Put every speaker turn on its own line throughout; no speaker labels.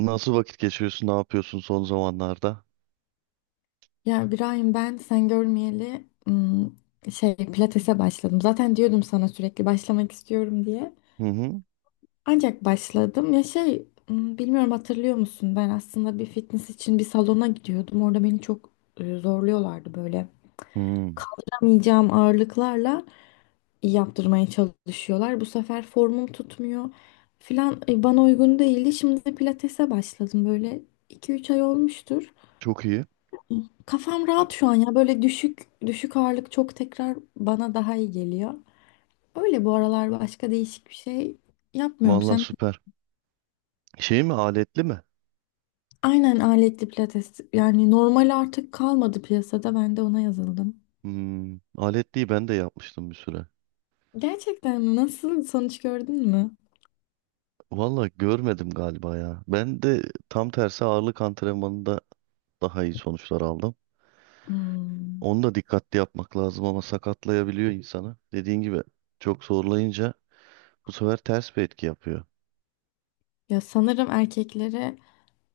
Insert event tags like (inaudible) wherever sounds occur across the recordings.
Nasıl vakit geçiriyorsun? Ne yapıyorsun son zamanlarda?
Ya İbrahim, ben sen görmeyeli ım, şey pilatese başladım. Zaten diyordum sana, sürekli başlamak istiyorum diye.
Hı hı.
Ancak başladım. Ya, bilmiyorum, hatırlıyor musun? Ben aslında bir fitness için bir salona gidiyordum. Orada beni çok zorluyorlardı böyle.
Hmm.
Kaldıramayacağım ağırlıklarla yaptırmaya çalışıyorlar. Bu sefer formum tutmuyor filan, bana uygun değildi. Şimdi de pilatese başladım. Böyle 2-3 ay olmuştur.
Çok iyi.
Kafam rahat şu an ya. Böyle düşük düşük ağırlık çok tekrar bana daha iyi geliyor. Öyle, bu aralar başka değişik bir şey yapmıyorum.
Vallahi
Sen.
süper. Şey mi? Aletli mi?
Aynen, aletli pilates yani, normal artık kalmadı piyasada. Ben de ona yazıldım.
Hmm. Aletliyi ben de yapmıştım bir süre.
Gerçekten mi? Nasıl, sonuç gördün mü?
Vallahi görmedim galiba ya. Ben de tam tersi ağırlık antrenmanında daha iyi sonuçlar aldım.
Hmm.
Onu da dikkatli yapmak lazım ama sakatlayabiliyor insanı. Dediğin gibi çok zorlayınca bu sefer ters bir etki yapıyor.
Ya sanırım erkeklere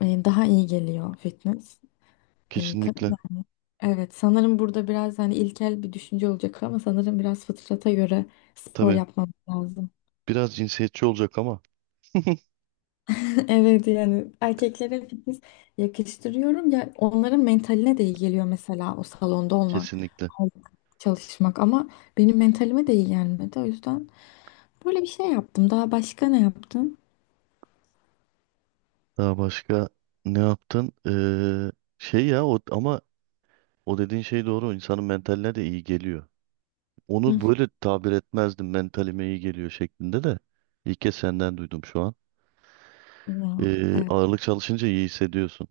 daha iyi geliyor fitness. E,
Kesinlikle.
kadınlar- evet, sanırım burada biraz hani ilkel bir düşünce olacak ama sanırım biraz fıtrata göre spor
Tabii
yapmamız lazım.
biraz cinsiyetçi olacak ama
Evet, yani erkeklere fitness yakıştırıyorum ya, onların mentaline de iyi geliyor, mesela o salonda olmak,
kesinlikle.
çalışmak, ama benim mentalime de iyi gelmedi. O yüzden böyle bir şey yaptım. Daha başka ne yaptım?
Daha başka ne yaptın? Şey ya, o ama o dediğin şey doğru. İnsanın mentaline de iyi geliyor. Onu
Hı.
böyle tabir etmezdim. Mentalime iyi geliyor şeklinde de. İlk kez senden duydum şu an.
Ya evet,
Ağırlık çalışınca iyi hissediyorsun.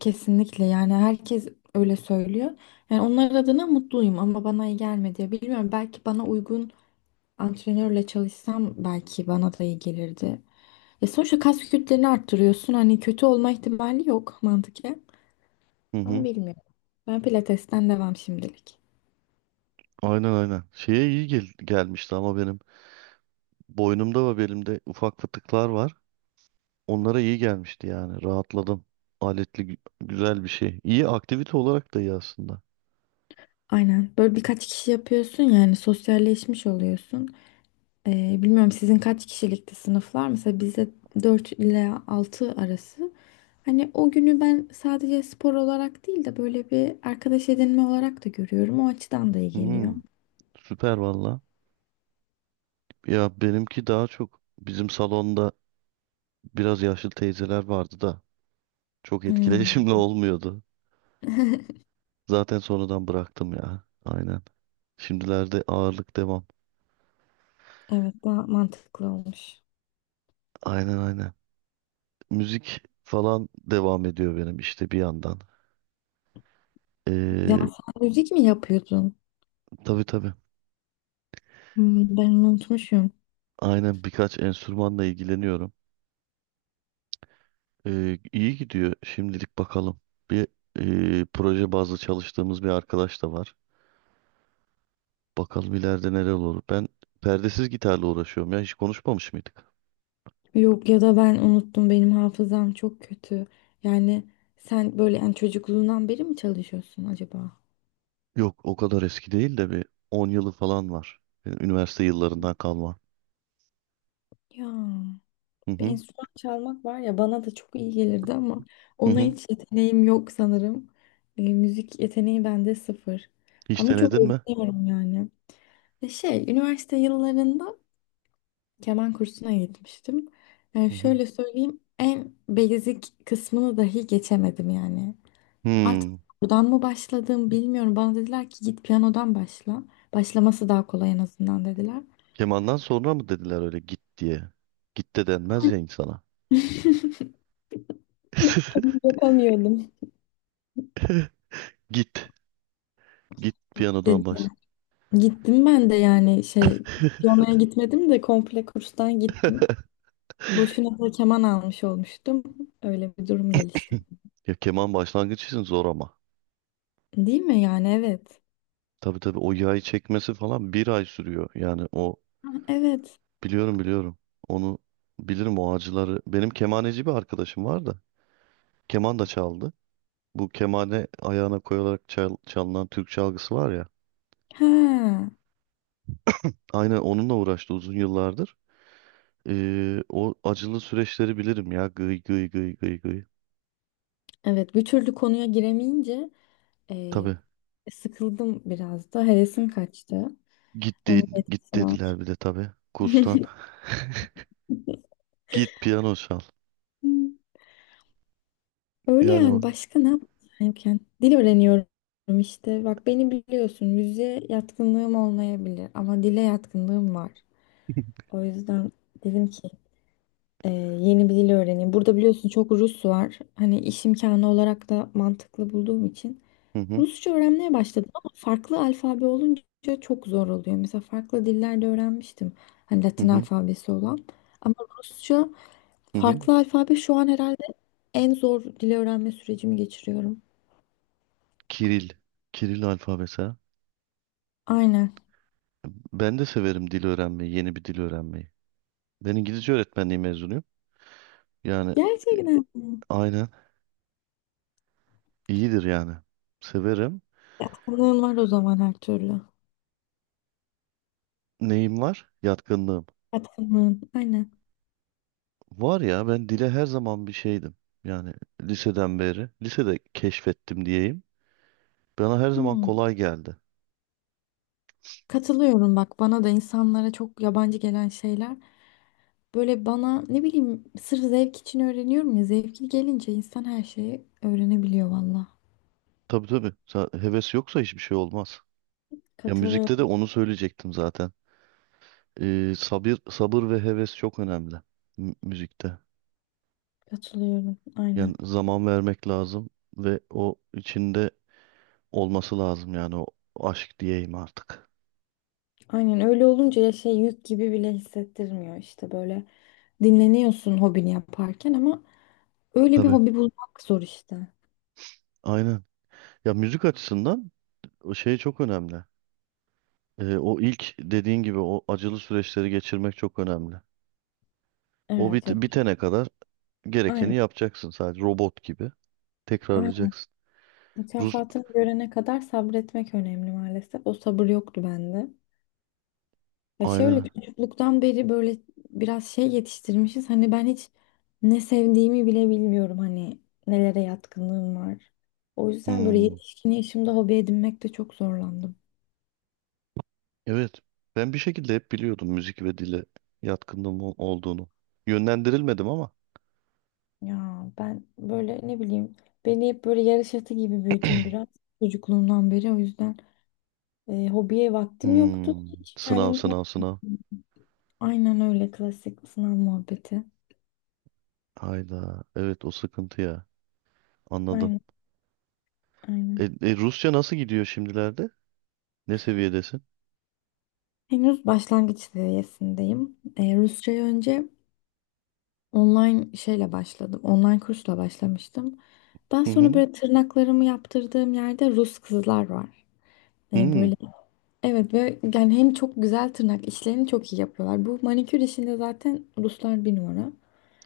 kesinlikle, yani herkes öyle söylüyor. Yani onlar adına mutluyum ama bana iyi gelmedi. Bilmiyorum, belki bana uygun antrenörle çalışsam belki bana da iyi gelirdi. Ya sonuçta kas kütlelerini arttırıyorsun. Hani kötü olma ihtimali yok mantıken.
Hı
Ama
hı.
bilmiyorum. Ben pilatesten devam şimdilik.
Aynen, aynen. Şeye iyi gelmişti ama benim boynumda ve belimde ufak fıtıklar var. Onlara iyi gelmişti yani. Rahatladım. Aletli güzel bir şey. İyi aktivite olarak da iyi aslında.
Aynen. Böyle birkaç kişi yapıyorsun, yani sosyalleşmiş oluyorsun. Bilmiyorum, sizin kaç kişilikti sınıflar? Mesela bizde 4 ile 6 arası. Hani o günü ben sadece spor olarak değil de böyle bir arkadaş edinme olarak da görüyorum. O açıdan da iyi geliyor.
Hı, süper valla. Ya benimki daha çok bizim salonda biraz yaşlı teyzeler vardı da çok
Hmm,
etkileşimli (laughs) olmuyordu. Zaten sonradan bıraktım ya. Aynen. Şimdilerde ağırlık devam.
evet, daha mantıklı olmuş.
Aynen, aynen. Müzik falan devam ediyor benim işte bir yandan.
Ya
Ee,
sen müzik mi yapıyordun?
tabii, tabii.
Hmm, ben onu unutmuşum.
Aynen, birkaç enstrümanla ilgileniyorum. İyi gidiyor şimdilik bakalım. Bir proje bazlı çalıştığımız bir arkadaş da var. Bakalım ileride neler olur. Ben perdesiz gitarla uğraşıyorum ya. Hiç konuşmamış mıydık?
Yok, ya da ben unuttum, benim hafızam çok kötü. Yani sen böyle, yani çocukluğundan beri mi çalışıyorsun acaba?
Yok, o kadar eski değil de bir 10 yılı falan var. Yani üniversite yıllarından kalma.
Ya,
Hı
bir
hı,
enstrüman çalmak var ya, bana da çok iyi gelirdi ama
hı
ona
hı.
hiç yeteneğim yok sanırım. Müzik yeteneği bende sıfır.
Hiç
Ama çok
denedin mi?
özeniyorum yani. Üniversite yıllarında keman kursuna gitmiştim. Yani
Hı hı.
şöyle söyleyeyim, en basic kısmını dahi geçemedim yani. Artık
Hmm.
buradan mı başladım bilmiyorum. Bana dediler ki, git piyanodan başla. Başlaması daha kolay en azından, dediler.
Kemandan sonra mı dediler öyle git diye? Git de denmez ya insana.
Ama
(laughs)
yapamıyordum.
Git. Git piyanodan
Dedi.
baş.
Gittim ben de yani,
(laughs)
piyanoya gitmedim de komple kurstan gittim. Boşuna da keman almış olmuştum. Öyle bir durum gelişti.
Ya keman başlangıç için zor ama.
Değil mi yani? Evet.
Tabii, tabii, o yayı çekmesi falan bir ay sürüyor. Yani o
Ha, evet.
biliyorum, biliyorum. Onu bilirim, o acıları. Benim kemaneci bir arkadaşım var da. Keman da çaldı. Bu kemane ayağına koyarak çalınan Türk çalgısı var ya.
Ha.
Aynen, onunla uğraştı uzun yıllardır. O acılı süreçleri bilirim ya. Gıy gıy gıy gıy gıy.
Evet, bir türlü konuya giremeyince e,
Tabii.
sıkıldım, biraz da hevesim kaçtı.
Git,
Onun
de-
da
git
etkisi var.
dediler bir de tabii. Kurstan. Git piyano çal.
(laughs) Öyle
Yani o.
yani, başka ne yapayım? Dil öğreniyorum işte. Bak, beni biliyorsun, müziğe yatkınlığım olmayabilir ama dile yatkınlığım var.
(laughs)
O yüzden dedim ki, yeni bir dil öğreneyim. Burada biliyorsun, çok Rus var. Hani iş imkanı olarak da mantıklı bulduğum için
Hı hı,
Rusça öğrenmeye başladım ama farklı alfabe olunca çok zor oluyor. Mesela farklı dillerde öğrenmiştim. Hani
hı
Latin
hı,
alfabesi olan. Ama Rusça
hı. Hı.
farklı alfabe, şu an herhalde en zor dil öğrenme sürecimi geçiriyorum.
Kiril. Kiril alfabesi. Ha.
Aynen.
Ben de severim dil öğrenmeyi, yeni bir dil öğrenmeyi. Ben İngilizce öğretmenliği mezunuyum. Yani,
Gerçekten mi?
aynen, iyidir yani. Severim.
Yatkınlığın var o zaman, her türlü.
Neyim var? Yatkınlığım.
Yatkınlığın. Aynen.
Var ya, ben dile her zaman bir şeydim. Yani liseden beri. Lisede keşfettim diyeyim. Bana her zaman
Hmm.
kolay geldi.
Katılıyorum, bak, bana da insanlara çok yabancı gelen şeyler. Böyle bana, ne bileyim, sırf zevk için öğreniyorum ya. Zevkli gelince insan her şeyi öğrenebiliyor valla.
Tabii, tabii. Heves yoksa hiçbir şey olmaz. Ya müzikte de
Katılıyorum.
onu söyleyecektim zaten. Sabır, sabır ve heves çok önemli müzikte.
Katılıyorum. Aynen.
Yani zaman vermek lazım ve o içinde olması lazım, yani o aşk diyeyim artık.
Aynen, öyle olunca ya, yük gibi bile hissettirmiyor işte böyle. Dinleniyorsun hobini yaparken ama öyle bir
Tabii.
hobi bulmak zor işte.
Aynen. Ya müzik açısından o şey çok önemli. O ilk dediğin gibi, o acılı süreçleri geçirmek çok önemli. O
Evet.
bit bitene kadar gerekeni
Aynen.
yapacaksın, sadece robot gibi. Tekrarlayacaksın. Rus
Mükafatını görene kadar sabretmek önemli maalesef. O sabır yoktu bende. Ya şöyle,
aynen.
çocukluktan beri böyle biraz yetiştirmişiz. Hani ben hiç ne sevdiğimi bile bilmiyorum. Hani nelere yatkınlığım var. O yüzden böyle
Hmm.
yetişkin yaşımda hobi edinmekte çok zorlandım.
Evet. Ben bir şekilde hep biliyordum müzik ve dile yatkınlığım olduğunu. Yönlendirilmedim ama.
Ya ben böyle, ne bileyim, beni hep böyle yarış atı gibi büyüdüm biraz, çocukluğumdan beri. O yüzden hobiye vaktim yoktu.
Hmm.
Hiç
Sınav,
kendimi
sınav,
(laughs)
sınav.
Aynen, öyle klasik sınav muhabbeti.
Hayda. Evet, o sıkıntı ya. Anladım.
Aynen. Aynen.
Rusça nasıl gidiyor şimdilerde? Ne seviyedesin?
Henüz başlangıç seviyesindeyim. Rusçayı önce online şeyle başladım. Online kursla başlamıştım. Daha
Hı
sonra
hı.
böyle, tırnaklarımı yaptırdığım yerde Rus kızlar var.
Hmm.
Böyle evet, ve yani hem çok güzel, tırnak işlerini çok iyi yapıyorlar. Bu manikür işinde zaten Ruslar bir numara.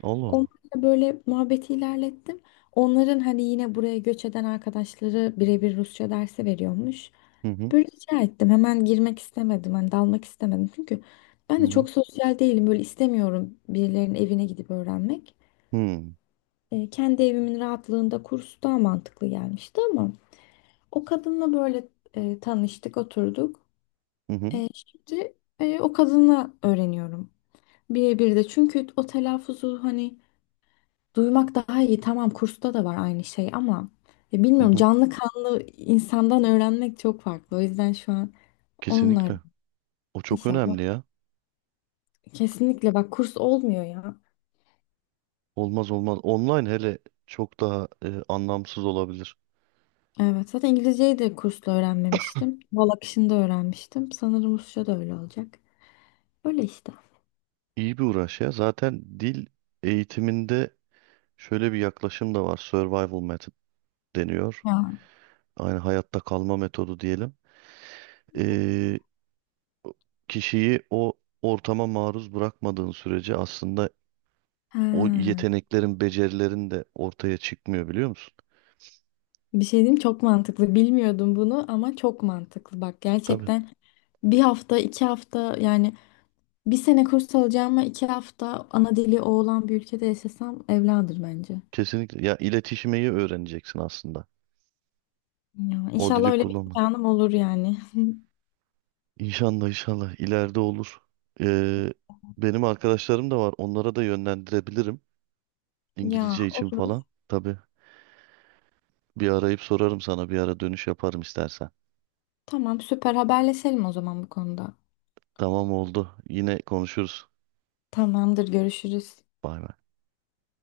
Allah Allah.
Onlarla böyle muhabbeti ilerlettim. Onların hani yine buraya göç eden arkadaşları birebir Rusça dersi veriyormuş.
Hı hı.
Böyle rica ettim. Hemen girmek istemedim. Hani dalmak istemedim. Çünkü ben
Hı
de
hı.
çok sosyal değilim. Böyle istemiyorum birilerinin evine gidip öğrenmek.
Hmm.
Kendi evimin rahatlığında kurs daha mantıklı gelmişti ama o kadınla böyle tanıştık, oturduk.
Hı hı.
Şimdi o kadınla öğreniyorum. Birebir de. Çünkü o telaffuzu, hani duymak daha iyi. Tamam, kursta da var aynı şey ama ya
Hı
bilmiyorum,
hı.
canlı kanlı insandan öğrenmek çok farklı. O yüzden şu an onlar
Kesinlikle. O çok
inşallah.
önemli ya.
Kesinlikle, bak, kurs olmuyor ya.
Olmaz, olmaz. Online hele çok daha anlamsız olabilir.
Evet, zaten İngilizceyi de kursla öğrenmemiştim. Bal akışında öğrenmiştim. Sanırım Rusça da öyle olacak. Öyle işte.
İyi bir uğraş ya. Zaten dil eğitiminde şöyle bir yaklaşım da var. Survival method deniyor.
Ya.
Aynı hayatta kalma metodu diyelim. E, Kişiyi o ortama maruz bırakmadığın sürece aslında o
Ha.
yeteneklerin, becerilerin de ortaya çıkmıyor, biliyor musun?
Bir şey diyeyim, çok mantıklı. Bilmiyordum bunu ama çok mantıklı. Bak
Tabii.
gerçekten, bir hafta 2 hafta yani, bir sene kurs alacağıma 2 hafta ana dili o olan bir ülkede yaşasam evladır bence.
Kesinlikle. Ya iletişimeyi öğreneceksin aslında.
Ya,
O
inşallah
dili
öyle bir
kullanma.
imkanım olur yani.
İnşallah, inşallah ileride olur. Ee, Benim arkadaşlarım da var. Onlara da yönlendirebilirim.
(laughs) Ya,
İngilizce için falan.
olur.
Tabii, bir arayıp sorarım sana. Bir ara dönüş yaparım istersen.
Tamam, süper, haberleşelim o zaman bu konuda.
Tamam oldu. Yine konuşuruz.
Tamamdır, görüşürüz.
Bay bay.